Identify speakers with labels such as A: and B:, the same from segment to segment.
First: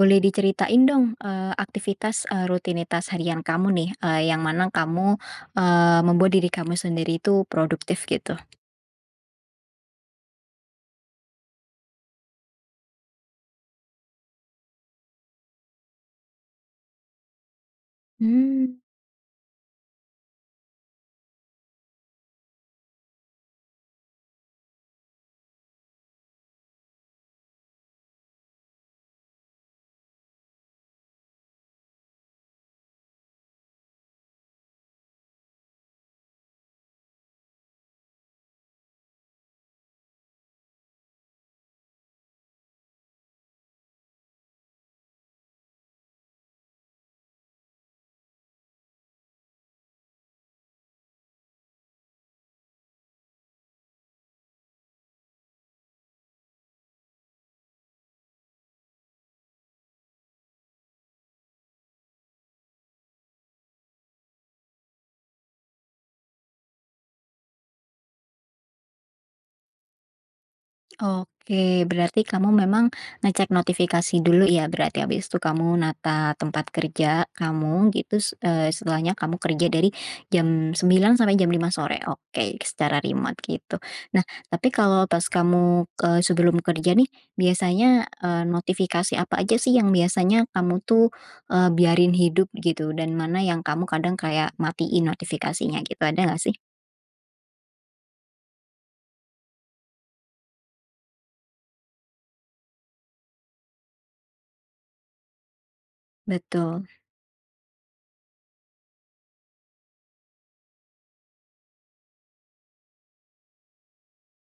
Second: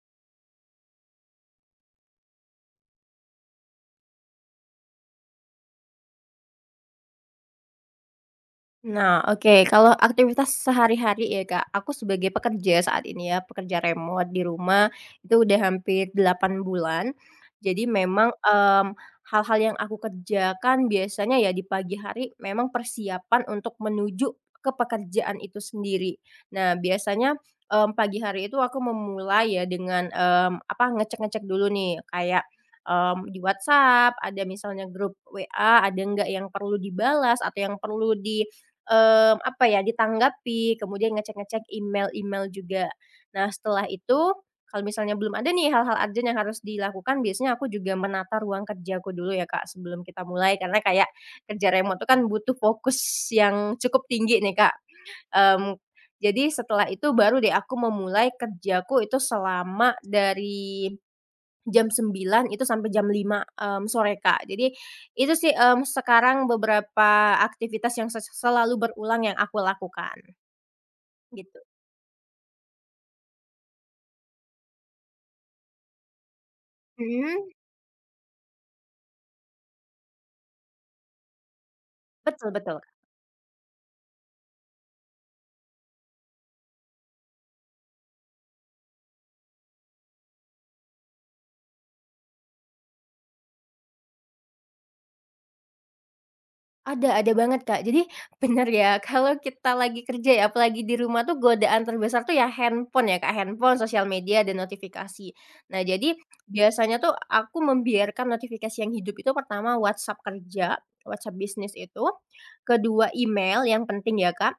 A: Boleh diceritain dong, aktivitas, rutinitas harian kamu nih, yang mana kamu, membuat diri kamu sendiri itu produktif gitu?
B: Nah, oke. Kalau aktivitas sehari-hari ya, Kak, aku sebagai pekerja saat ini ya, pekerja remote di rumah itu udah hampir 8 bulan. Jadi memang,
A: Mmm.
B: hal-hal yang aku kerjakan biasanya ya di pagi hari memang persiapan untuk menuju ke pekerjaan itu sendiri. Nah, biasanya, pagi hari itu aku memulai ya dengan, ngecek-ngecek dulu nih kayak, di WhatsApp ada misalnya grup WA ada nggak yang perlu dibalas atau yang perlu di ditanggapi, kemudian ngecek-ngecek email-email juga. Nah, setelah itu kalau misalnya belum ada nih hal-hal urgent yang harus dilakukan, biasanya aku juga menata ruang kerjaku dulu ya, Kak, sebelum kita mulai. Karena kayak kerja remote itu kan butuh fokus yang cukup tinggi nih, Kak. Mmm, jadi setelah itu baru deh aku memulai kerjaku itu selama dari jam 9 itu sampai jam 5 sore, Kak. Jadi itu sih, sekarang beberapa aktivitas yang selalu berulang yang aku lakukan, gitu.
A: Oke, berarti kamu memang ngecek notifikasi dulu ya, berarti habis itu kamu nata tempat kerja
B: Mhm,
A: kamu gitu, setelahnya kamu kerja dari jam 9 sampai jam 5 sore,
B: betul
A: oke,
B: betul.
A: secara remote gitu. Nah, tapi kalau pas kamu, sebelum kerja nih, biasanya, notifikasi apa aja sih yang biasanya kamu tuh, biarin hidup gitu, dan mana yang kamu kadang kayak matiin notifikasinya gitu, ada nggak sih?
B: Ada banget, Kak. Jadi bener ya, kalau kita lagi kerja ya, apalagi di rumah tuh godaan terbesar tuh ya handphone ya, Kak, handphone, sosial media, dan notifikasi. Nah, jadi
A: Betul,
B: biasanya tuh aku membiarkan notifikasi yang hidup itu pertama WhatsApp kerja, WhatsApp bisnis itu, kedua email yang penting ya, Kak,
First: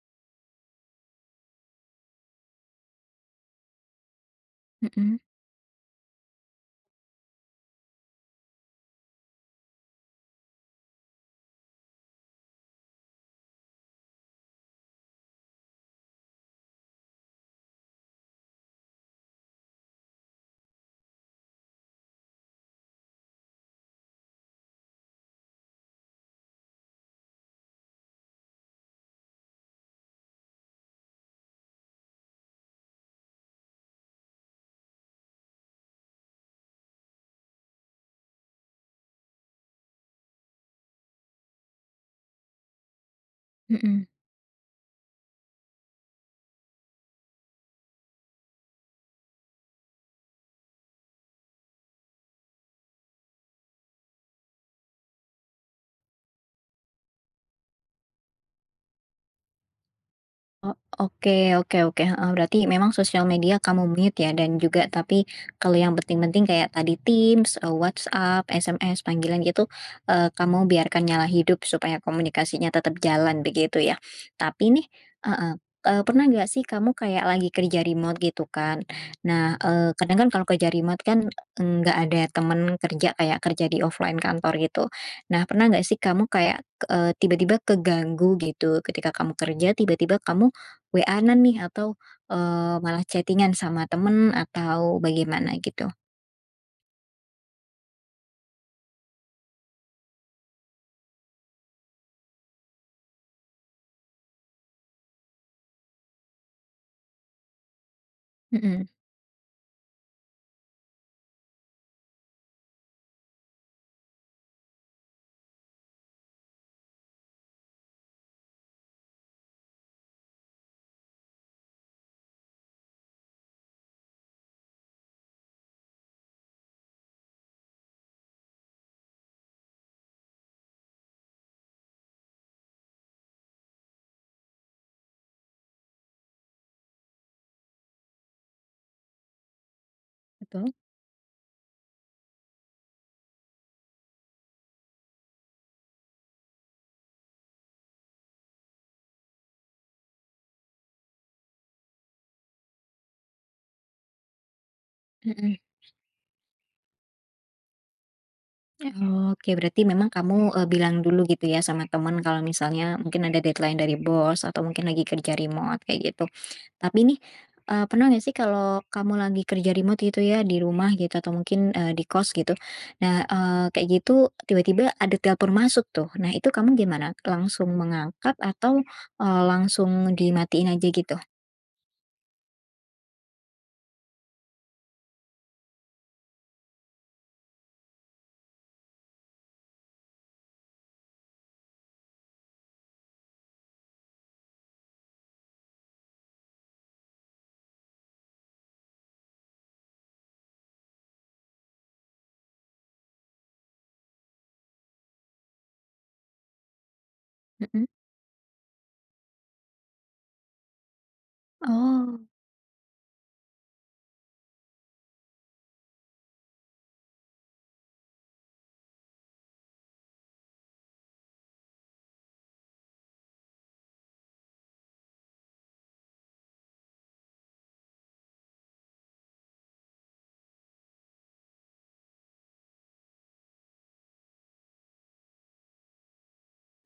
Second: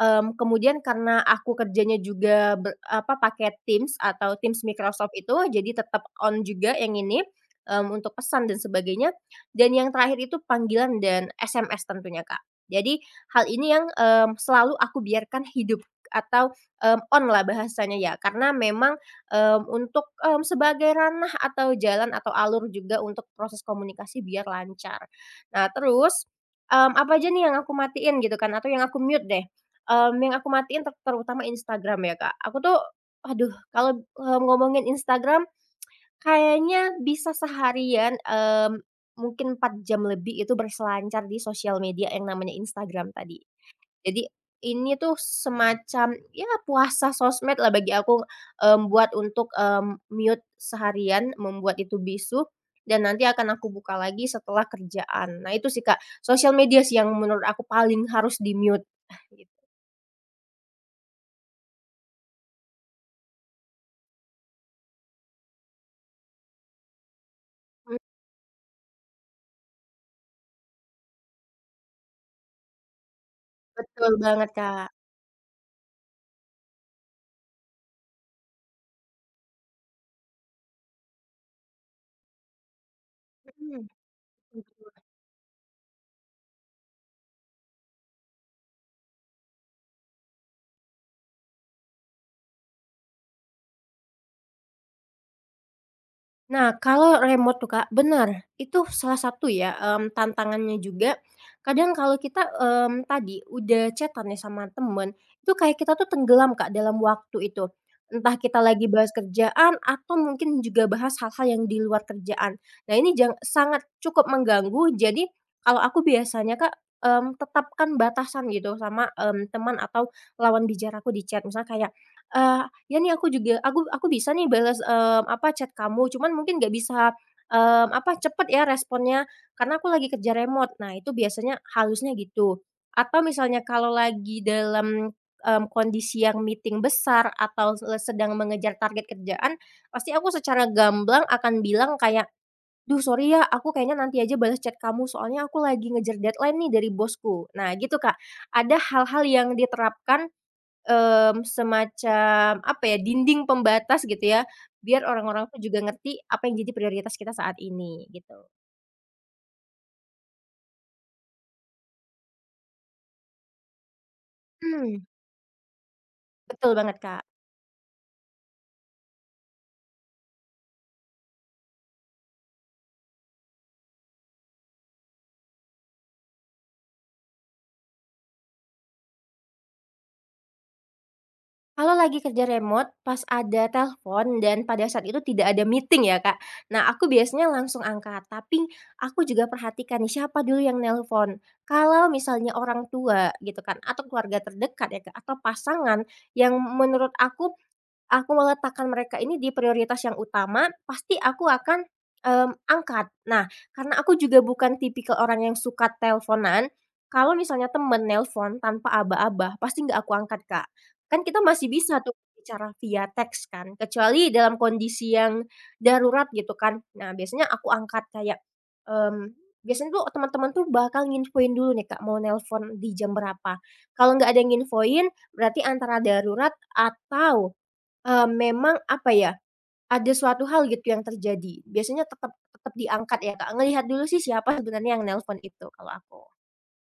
B: kemudian karena aku kerjanya juga pakai Teams atau Teams Microsoft
A: mhm,
B: itu, jadi tetap on juga yang ini, untuk pesan dan sebagainya. Dan yang terakhir itu panggilan dan SMS tentunya, Kak. Jadi hal ini yang, selalu aku biarkan hidup atau, on lah bahasanya ya, karena memang, untuk, sebagai ranah atau jalan atau alur juga untuk proses komunikasi biar lancar. Nah terus, apa aja nih yang aku matiin gitu kan atau yang aku mute deh, yang aku matiin terutama Instagram ya, Kak. Aku tuh aduh kalau, ngomongin Instagram kayaknya bisa seharian, mungkin 4 jam lebih itu berselancar di sosial media yang namanya Instagram tadi.
A: mhm.
B: Jadi ini tuh semacam, ya puasa sosmed lah bagi aku, buat untuk, mute seharian, membuat itu bisu, dan nanti akan aku buka lagi setelah kerjaan. Nah itu sih, Kak, sosial media sih yang menurut aku paling harus di-mute. Gitu.
A: Oh, oke, oke, oke, heeh, berarti memang sosial media kamu mute ya, dan juga tapi kalau yang penting-penting kayak tadi Teams,
B: Mmm,
A: WhatsApp, SMS, panggilan gitu, kamu biarkan nyala hidup supaya komunikasinya tetap jalan begitu ya.
B: betul banget,
A: Tapi nih,
B: Kak.
A: heeh, pernah nggak sih kamu kayak lagi kerja remote gitu kan. Nah, kadang kan kalau kerja remote kan nggak ada temen kerja kayak kerja di offline kantor
B: Mhm.
A: gitu. Nah, pernah nggak sih kamu kayak, tiba-tiba keganggu gitu ketika kamu kerja tiba-tiba kamu WA-an nih atau, malah chattingan sama temen atau bagaimana gitu?
B: Nah, kalau remote tuh, Kak, bener, itu salah satu ya, tantangannya juga. Kadang kalau kita, tadi udah chatan nih sama temen, itu kayak kita tuh tenggelam, Kak, dalam waktu itu. Entah kita
A: Mhm.
B: lagi bahas kerjaan atau mungkin juga bahas hal-hal yang di luar kerjaan. Nah, ini sangat cukup mengganggu. Jadi, kalau aku biasanya, Kak, tetapkan batasan gitu sama, teman atau lawan bicaraku di chat. Misalnya kayak, "Ya nih aku juga aku bisa nih balas chat kamu, cuman mungkin nggak bisa, cepet ya responnya, karena aku lagi kerja remote." Nah, itu biasanya halusnya gitu. Atau misalnya kalau lagi dalam, kondisi yang meeting besar atau sedang mengejar target kerjaan, pasti aku secara
A: Betul.
B: gamblang akan bilang kayak, "Duh sorry ya, aku kayaknya nanti aja balas chat kamu, soalnya aku lagi ngejar deadline nih dari bosku." Nah gitu, Kak. Ada hal-hal yang diterapkan semacam apa ya, dinding pembatas gitu ya, biar orang-orang
A: Mhm.
B: tuh juga ngerti apa yang jadi prioritas kita saat ini gitu.
A: Oke, berarti memang kamu, bilang dulu gitu ya sama temen kalau misalnya mungkin ada deadline dari bos atau mungkin
B: Mhm,
A: lagi kerja remote kayak gitu.
B: betul banget,
A: Tapi nih,
B: Kak.
A: pernah nggak sih kalau kamu lagi kerja remote gitu ya di rumah gitu atau mungkin, di kos gitu. Nah, kayak gitu tiba-tiba ada telepon masuk tuh. Nah, itu kamu gimana? Langsung mengangkat atau, langsung dimatiin aja gitu?
B: Kalau lagi kerja remote, pas ada telepon dan pada saat itu tidak ada meeting ya, Kak. Nah, aku biasanya langsung angkat, tapi aku juga perhatikan nih siapa dulu yang nelpon. Kalau misalnya orang tua gitu kan, atau keluarga terdekat ya, Kak, atau pasangan yang menurut aku meletakkan mereka ini di prioritas yang utama, pasti aku akan, angkat. Nah, karena aku juga bukan tipikal orang yang suka teleponan, kalau misalnya
A: Mhm.
B: temen nelpon tanpa aba-aba, pasti nggak aku angkat, Kak. Kan kita masih bisa tuh
A: Oh,
B: bicara via teks kan, kecuali dalam kondisi yang darurat gitu kan. Nah, biasanya aku angkat kayak, mmm, biasanya tuh teman-teman tuh bakal nginfoin dulu nih, Kak, mau nelpon di jam berapa. Kalau nggak ada yang nginfoin, berarti antara darurat atau memang apa ya, ada suatu hal gitu yang terjadi, biasanya tetep tetep diangkat ya, Kak, ngelihat dulu sih siapa sebenarnya yang nelpon itu kalau aku.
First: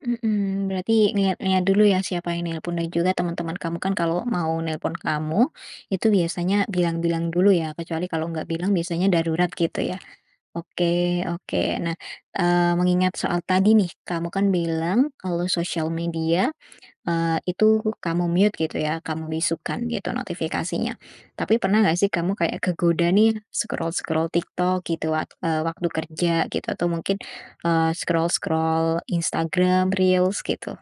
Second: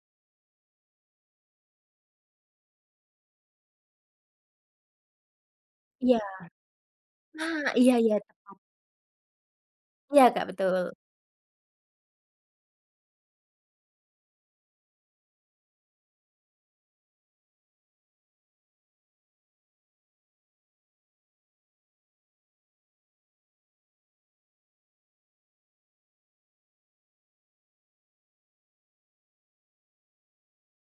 A: mhm, berarti ngelihat-ngelihat dulu ya siapa yang nelpon, dan juga teman-teman kamu kan kalau mau nelpon kamu, itu
B: Iya.
A: biasanya bilang-bilang dulu
B: Nah,
A: ya,
B: iya
A: kecuali
B: iya,
A: kalau nggak bilang biasanya darurat gitu ya.
B: iya, Kak, betul.
A: Oke, oke. Nah, mengingat soal tadi nih, kamu kan bilang kalau sosial media itu kamu mute gitu ya, kamu bisukan gitu notifikasinya. Tapi pernah nggak sih kamu kayak kegoda nih scroll-scroll TikTok gitu waktu kerja gitu atau mungkin, scroll-scroll Instagram Reels gitu,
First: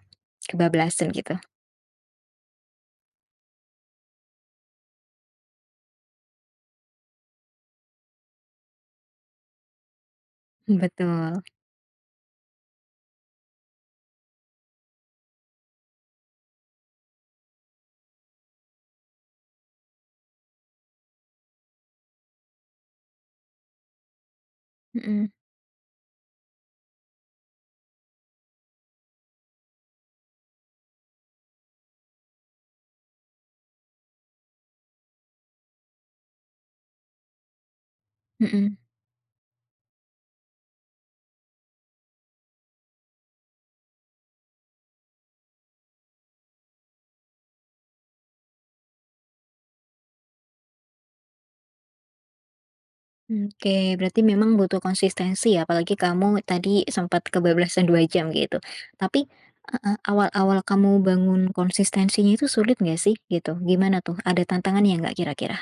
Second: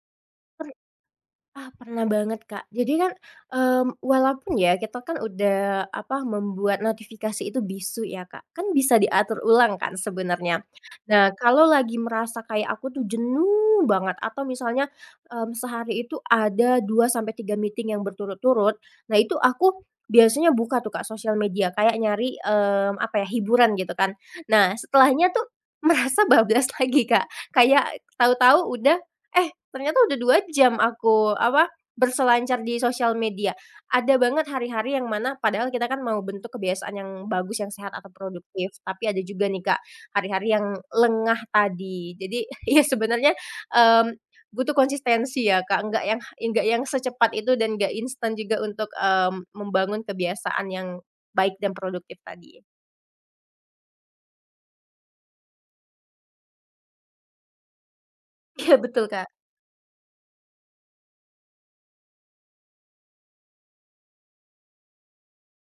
B: Per
A: kebablasan gitu?
B: Ah, pernah banget, Kak. Jadi kan, walaupun ya kita kan udah, apa, membuat notifikasi itu bisu ya, Kak, kan bisa diatur ulang kan sebenarnya. Nah,
A: Betul,
B: kalau lagi merasa kayak aku tuh jenuh banget atau misalnya, sehari itu ada 2 sampai 3 meeting yang berturut-turut, nah itu aku biasanya buka tuh, Kak, sosial media kayak nyari, apa ya, hiburan gitu kan. Nah,
A: mhm,
B: setelahnya tuh merasa bablas lagi, Kak, kayak tahu-tahu udah eh ternyata udah 2 jam aku, berselancar di sosial media. Ada banget hari-hari yang mana padahal kita kan mau bentuk kebiasaan yang bagus, yang sehat atau produktif,
A: mhm.
B: tapi ada juga nih, Kak, hari-hari yang lengah tadi. Jadi ya sebenarnya, mmm, butuh konsistensi ya, Kak, enggak yang secepat itu dan enggak instan juga untuk, membangun kebiasaan yang baik dan produktif tadi.
A: Oke, berarti memang butuh konsistensi ya, apalagi kamu tadi sempat kebablasan 2 jam gitu.
B: Iya, betul,
A: Tapi
B: Kak.
A: heeh, awal-awal kamu bangun konsistensinya itu sulit nggak sih gitu? Gimana tuh, ada tantangannya nggak kira-kira?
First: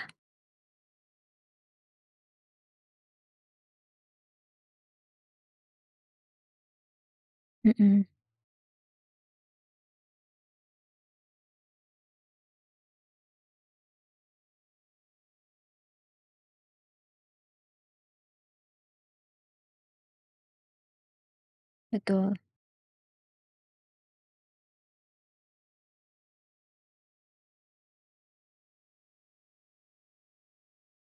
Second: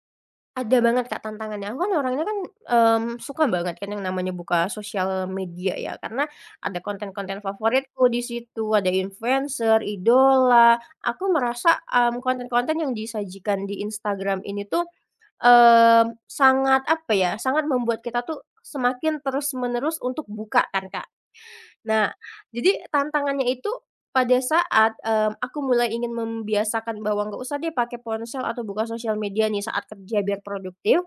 B: Ada banget Kak tantangannya, aku kan orangnya kan, suka banget kan yang namanya buka sosial media ya, karena ada konten-konten
A: Mhm,
B: favoritku di situ, ada influencer, idola. Aku merasa, konten-konten yang disajikan di Instagram ini tuh, sangat apa ya, sangat membuat kita tuh semakin terus-menerus untuk buka kan Kak. Nah,
A: betul.
B: jadi tantangannya itu pada saat, aku mulai ingin membiasakan bahwa nggak usah deh pakai ponsel atau buka sosial media nih saat kerja biar produktif.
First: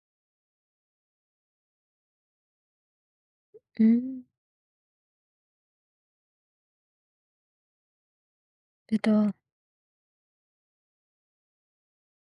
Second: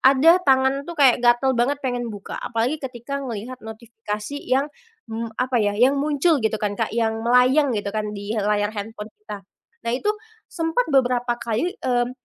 B: Ada, tangan tuh kayak gatel banget pengen buka, apalagi ketika ngelihat
A: Mmm,
B: notifikasi yang, apa ya, yang muncul gitu kan, Kak, yang melayang gitu kan di layar handphone
A: betul,
B: kita. Nah, itu sempat beberapa kali,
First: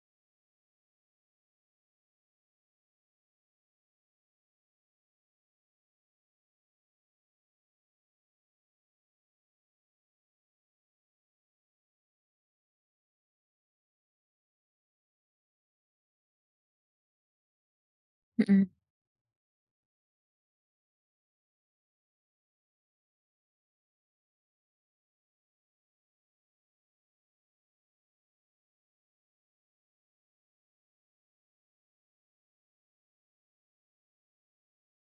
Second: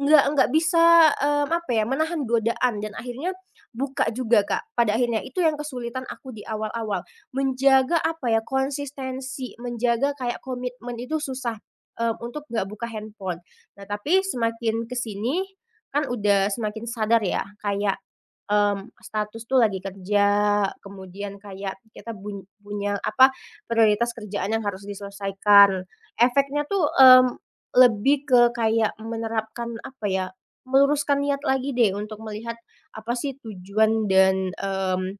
B: nggak bisa, apa ya, menahan godaan dan akhirnya buka juga, Kak, pada akhirnya. Itu yang kesulitan aku di awal-awal, menjaga apa ya, konsistensi, menjaga kayak komitmen itu susah, untuk nggak buka handphone. Nah, tapi semakin ke sini kan udah semakin sadar ya kayak,
A: mhm.
B: status tuh lagi kerja, kemudian kayak kita punya, apa, prioritas kerjaan yang harus diselesaikan. Efeknya tuh, lebih ke kayak menerapkan, apa ya, meluruskan niat lagi deh untuk melihat apa sih tujuan dan,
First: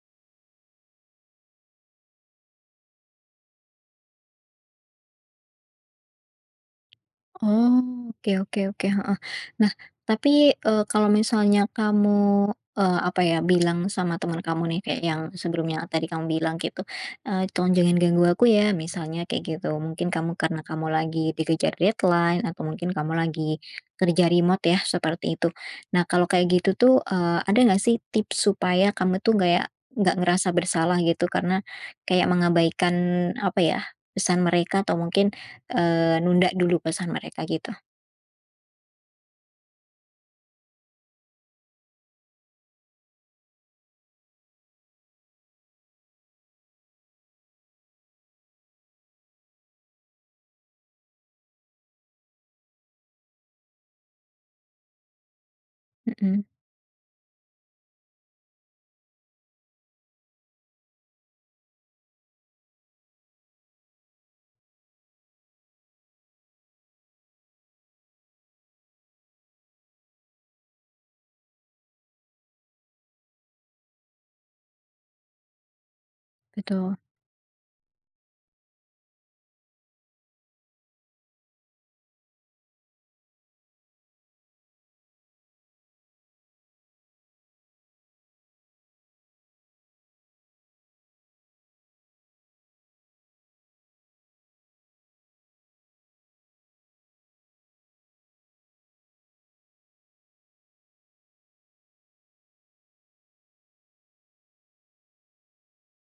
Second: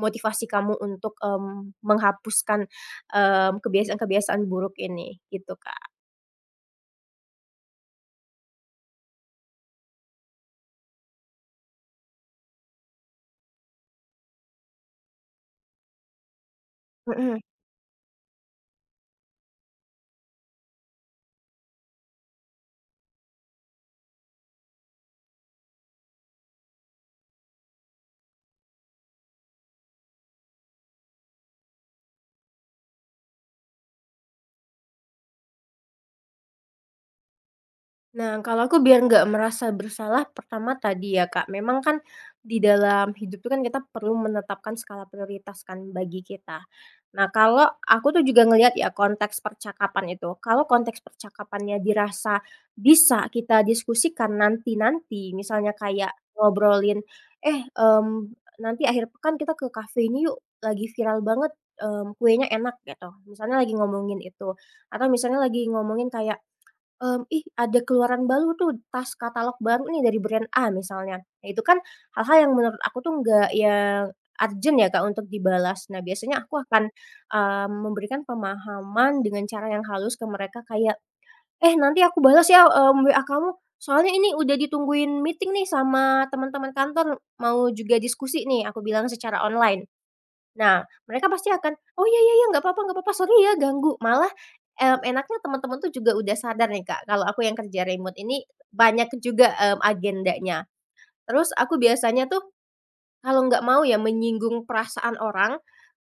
B: motivasi kamu untuk, menghapuskan, kebiasaan-kebiasaan buruk ini, gitu, Kak.
A: Oh, oke, oke, oke, heeh. Nah, tapi, kalau misalnya kamu, apa ya, bilang sama teman kamu nih kayak yang sebelumnya tadi kamu bilang gitu,
B: Mhm.
A: "Tolong jangan ganggu aku ya," misalnya kayak gitu. Mungkin kamu karena kamu lagi dikejar deadline atau mungkin kamu lagi kerja remote ya, seperti itu. Nah, kalau kayak gitu tuh, ada nggak sih tips supaya kamu tuh kayak nggak ngerasa bersalah gitu karena kayak mengabaikan, apa ya, pesan mereka atau mungkin nunda dulu pesan mereka gitu.
B: Nah, kalau aku biar nggak merasa bersalah, pertama tadi ya, Kak, memang kan di dalam hidup itu kan kita perlu menetapkan skala prioritas kan bagi kita. Nah, kalau aku tuh juga ngelihat ya konteks percakapan itu. Kalau konteks percakapannya dirasa bisa kita diskusikan nanti-nanti, misalnya kayak
A: Mhm,
B: ngobrolin, "Eh, nanti akhir pekan kita ke kafe ini yuk, lagi viral banget, kuenya enak," gitu. Misalnya lagi ngomongin itu, atau misalnya lagi ngomongin kayak "Ih, ada keluaran baru tuh, tas katalog baru nih dari brand A," misalnya. Nah, itu kan hal-hal yang menurut aku tuh nggak yang urgent ya, Kak, untuk dibalas. Nah, biasanya aku akan,
A: betul.
B: memberikan pemahaman dengan cara yang halus ke mereka kayak, "Eh, nanti aku balas ya, WA kamu, soalnya ini udah ditungguin meeting nih sama teman-teman kantor, mau juga diskusi nih," aku bilang secara online. Nah, mereka pasti akan, "Oh, iya iya ya, nggak apa-apa, sorry ya ganggu." Malah, enaknya teman-teman tuh juga udah sadar nih, Kak, kalau aku yang kerja remote ini banyak juga, agendanya. Terus aku biasanya tuh kalau nggak mau ya menyinggung perasaan orang,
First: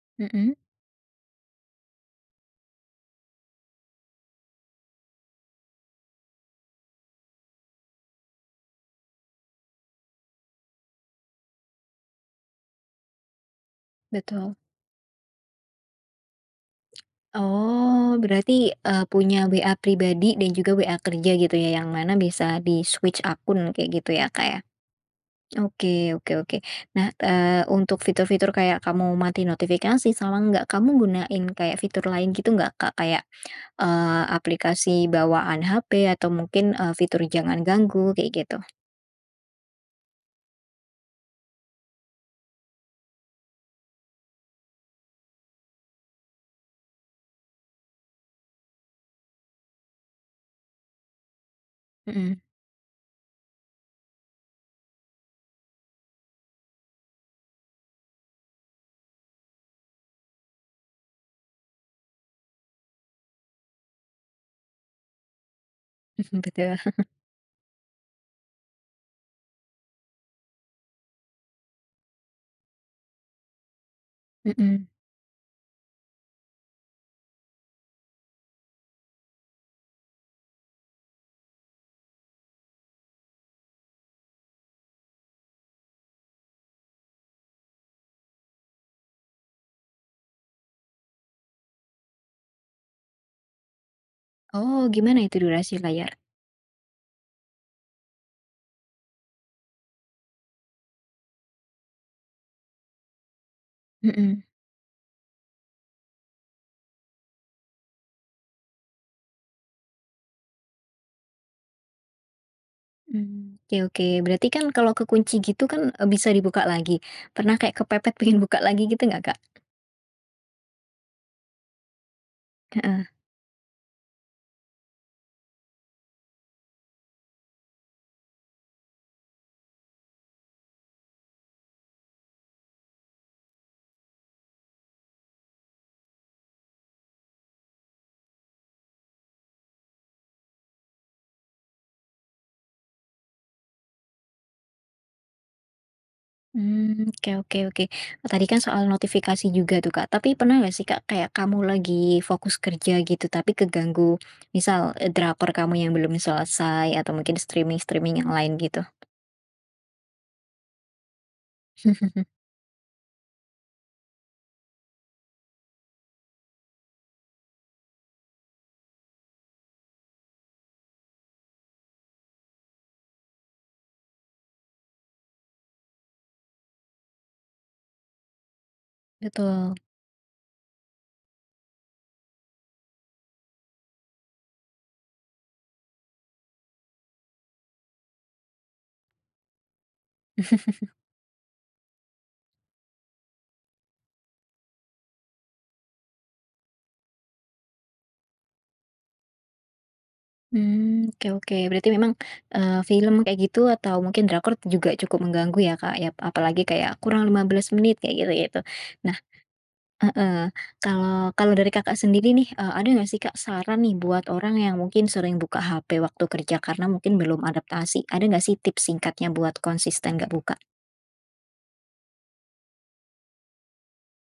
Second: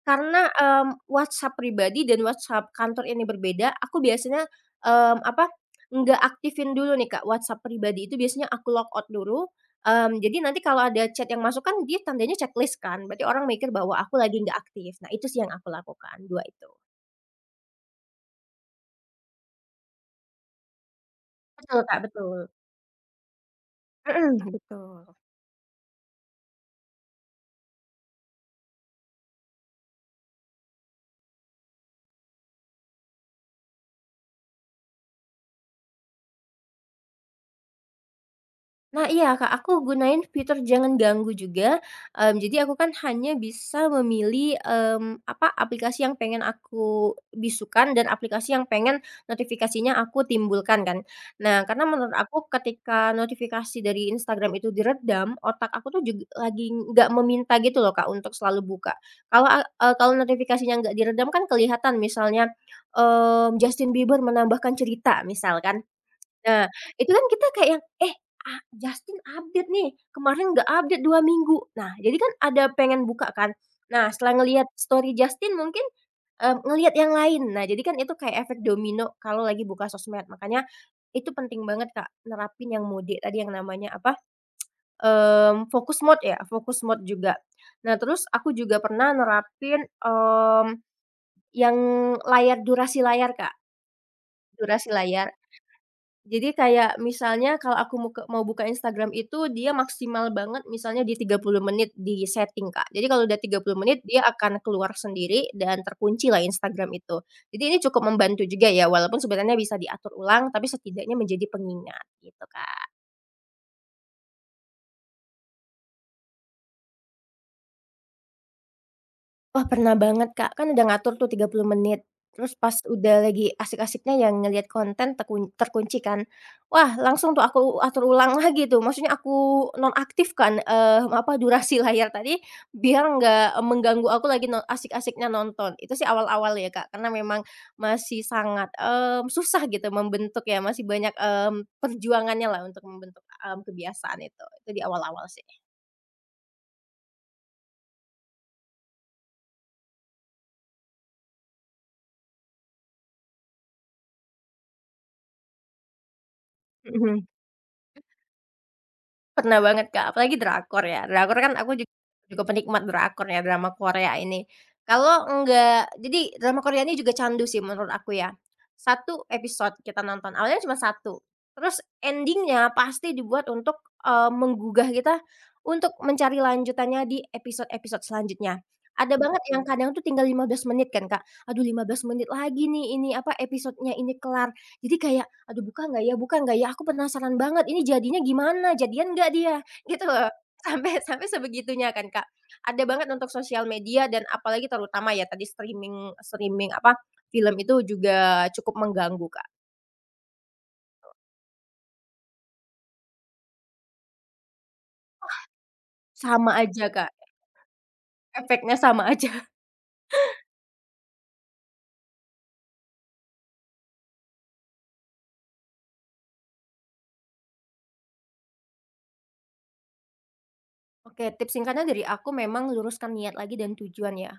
B: karena,
A: Mhm,
B: WhatsApp pribadi dan WhatsApp kantor ini berbeda, aku biasanya, mmm, apa, nggak aktifin dulu nih, Kak, WhatsApp pribadi itu biasanya aku log out dulu, jadi nanti kalau ada chat yang masuk kan dia tandanya checklist kan, berarti orang mikir bahwa aku lagi nggak
A: betul.
B: aktif. Nah, itu sih yang aku lakukan, dua itu.
A: Oh, berarti, punya WA pribadi dan juga WA kerja gitu ya,
B: Betul,
A: yang
B: Kak,
A: mana
B: betul.
A: bisa di-switch akun kayak gitu ya,
B: Mhm,
A: Kak, ya?
B: betul.
A: Oke, oke, oke. Nah, untuk fitur-fitur kayak kamu mati notifikasi sama nggak, kamu gunain kayak fitur lain gitu nggak, Kak? Kayak, aplikasi bawaan HP atau mungkin, fitur jangan ganggu kayak gitu?
B: Nah iya, Kak, aku gunain fitur jangan ganggu juga, jadi aku kan hanya bisa memilih, aplikasi yang pengen aku bisukan dan aplikasi yang pengen notifikasinya aku timbulkan kan. Nah, karena menurut
A: Mhm,
B: aku ketika notifikasi dari Instagram itu diredam, otak aku tuh juga lagi nggak meminta gitu loh, Kak, untuk selalu buka. Kalau notifikasinya nggak diredam kan kelihatan misalnya, Justin Bieber menambahkan cerita misal kan, nah,
A: betul.
B: itu kan kita kayak yang, "Eh, ah, Justin update nih, kemarin nggak update 2 minggu." Nah, jadi kan ada pengen buka kan. Nah, setelah ngelihat
A: Mhm.
B: story Justin mungkin, ngelihat yang lain. Nah, jadi kan itu kayak efek domino kalau lagi buka sosmed. Makanya itu penting banget, Kak, nerapin yang mode tadi yang namanya apa, focus mode ya, fokus mode juga. Nah, terus aku juga pernah nerapin, yang durasi layar, Kak,
A: Oh,
B: durasi
A: gimana
B: layar.
A: itu durasi layar?
B: Jadi kayak misalnya kalau aku mau buka Instagram itu dia maksimal banget misalnya di 30 menit di-setting, Kak. Jadi kalau udah 30 menit dia
A: Mhm.
B: akan keluar sendiri dan terkunci lah Instagram itu. Jadi ini cukup membantu juga ya, walaupun sebenarnya bisa diatur ulang, tapi setidaknya menjadi pengingat, gitu, Kak.
A: Mmm, oke, oke. Berarti kan kalau kekunci gitu kan, bisa dibuka lagi. Pernah kayak kepepet pengen buka lagi gitu nggak, Kak?
B: Wah, pernah banget, Kak. Kan udah ngatur tuh 30 menit, terus pas
A: Heeh.
B: udah lagi asik-asiknya yang ngelihat konten terkunci kan. Wah, langsung tuh aku atur ulang lagi tuh, maksudnya aku nonaktifkan, durasi layar tadi biar nggak mengganggu aku lagi no asik-asiknya nonton. Itu sih awal-awal ya, Kak, karena memang masih sangat, susah gitu membentuk ya, masih banyak, perjuangannya lah untuk membentuk, kebiasaan itu. Itu di awal-awal sih.
A: Mmm, oke, oke, oke. Oh, tadi kan soal notifikasi juga tuh, Kak. Tapi pernah nggak sih, Kak, kayak kamu lagi fokus kerja gitu, tapi keganggu misal, drakor kamu yang belum selesai atau mungkin streaming-streaming yang lain gitu?
B: Pernah banget, Kak, apalagi drakor ya, drakor kan aku jug juga penikmat drakor ya, drama Korea ini. Kalau enggak jadi drama Korea ini juga candu sih menurut aku ya. Satu episode kita nonton, awalnya cuma satu, terus endingnya pasti dibuat untuk, menggugah kita untuk mencari lanjutannya di episode-episode selanjutnya. Ada banget yang
A: Betul.
B: kadang tuh tinggal 15 menit kan, Kak, "Aduh 15 menit lagi nih ini, apa, episodenya ini kelar." Jadi kayak "Aduh buka nggak ya buka nggak ya? Aku penasaran banget ini jadinya gimana? Jadian nggak dia?" Gitu loh. Sampai sampai sebegitunya kan, Kak. Ada banget untuk sosial media dan apalagi terutama ya tadi streaming streaming apa, film itu juga cukup mengganggu, Kak.
A: Hmm, oke, oke. Berarti memang, film kayak gitu atau mungkin drakor juga cukup mengganggu ya, Kak, ya?
B: Sama
A: Apalagi
B: aja,
A: kayak
B: Kak.
A: kurang 15 menit kayak gitu-gitu.
B: Efeknya sama
A: Nah
B: aja.
A: heeh, kalau kalau dari Kakak sendiri nih, ada nggak sih, Kak, saran nih buat orang yang mungkin sering buka HP waktu kerja karena mungkin belum adaptasi? Ada nggak sih tips singkatnya buat konsisten nggak buka?
B: Oke, tips singkatnya dari aku memang luruskan niat lagi dan tujuan ya.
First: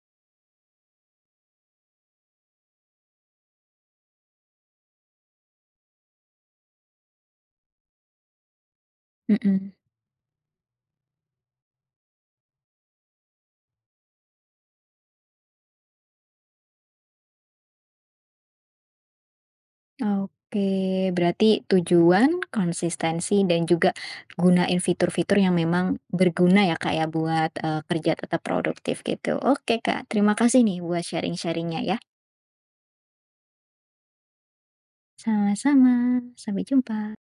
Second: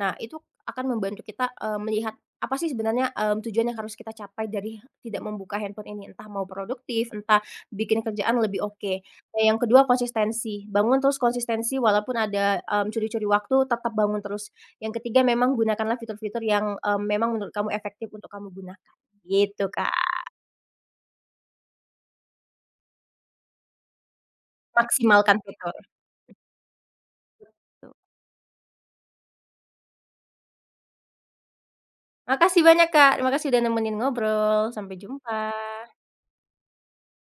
B: Nah, itu akan membantu kita, melihat apa sih sebenarnya, tujuan yang harus kita capai dari tidak membuka handphone ini, entah mau produktif, entah bikin kerjaan lebih oke. Nah, yang
A: Mhm.
B: kedua konsistensi, bangun terus konsistensi walaupun ada, curi-curi waktu tetap bangun terus. Yang ketiga memang gunakanlah fitur-fitur yang, memang menurut kamu efektif untuk kamu gunakan, gitu, Kak.
A: Oke, berarti tujuan, konsistensi, dan juga gunain
B: Maksimalkan
A: fitur-fitur yang
B: fitur
A: memang berguna ya Kak ya buat,
B: itu.
A: kerja tetap produktif gitu. Oke Kak, terima kasih nih buat sharing sharingnya ya.
B: Makasih banyak, Kak, terima kasih udah nemenin ngobrol, sampai
A: Sama-sama,
B: jumpa.
A: sampai jumpa.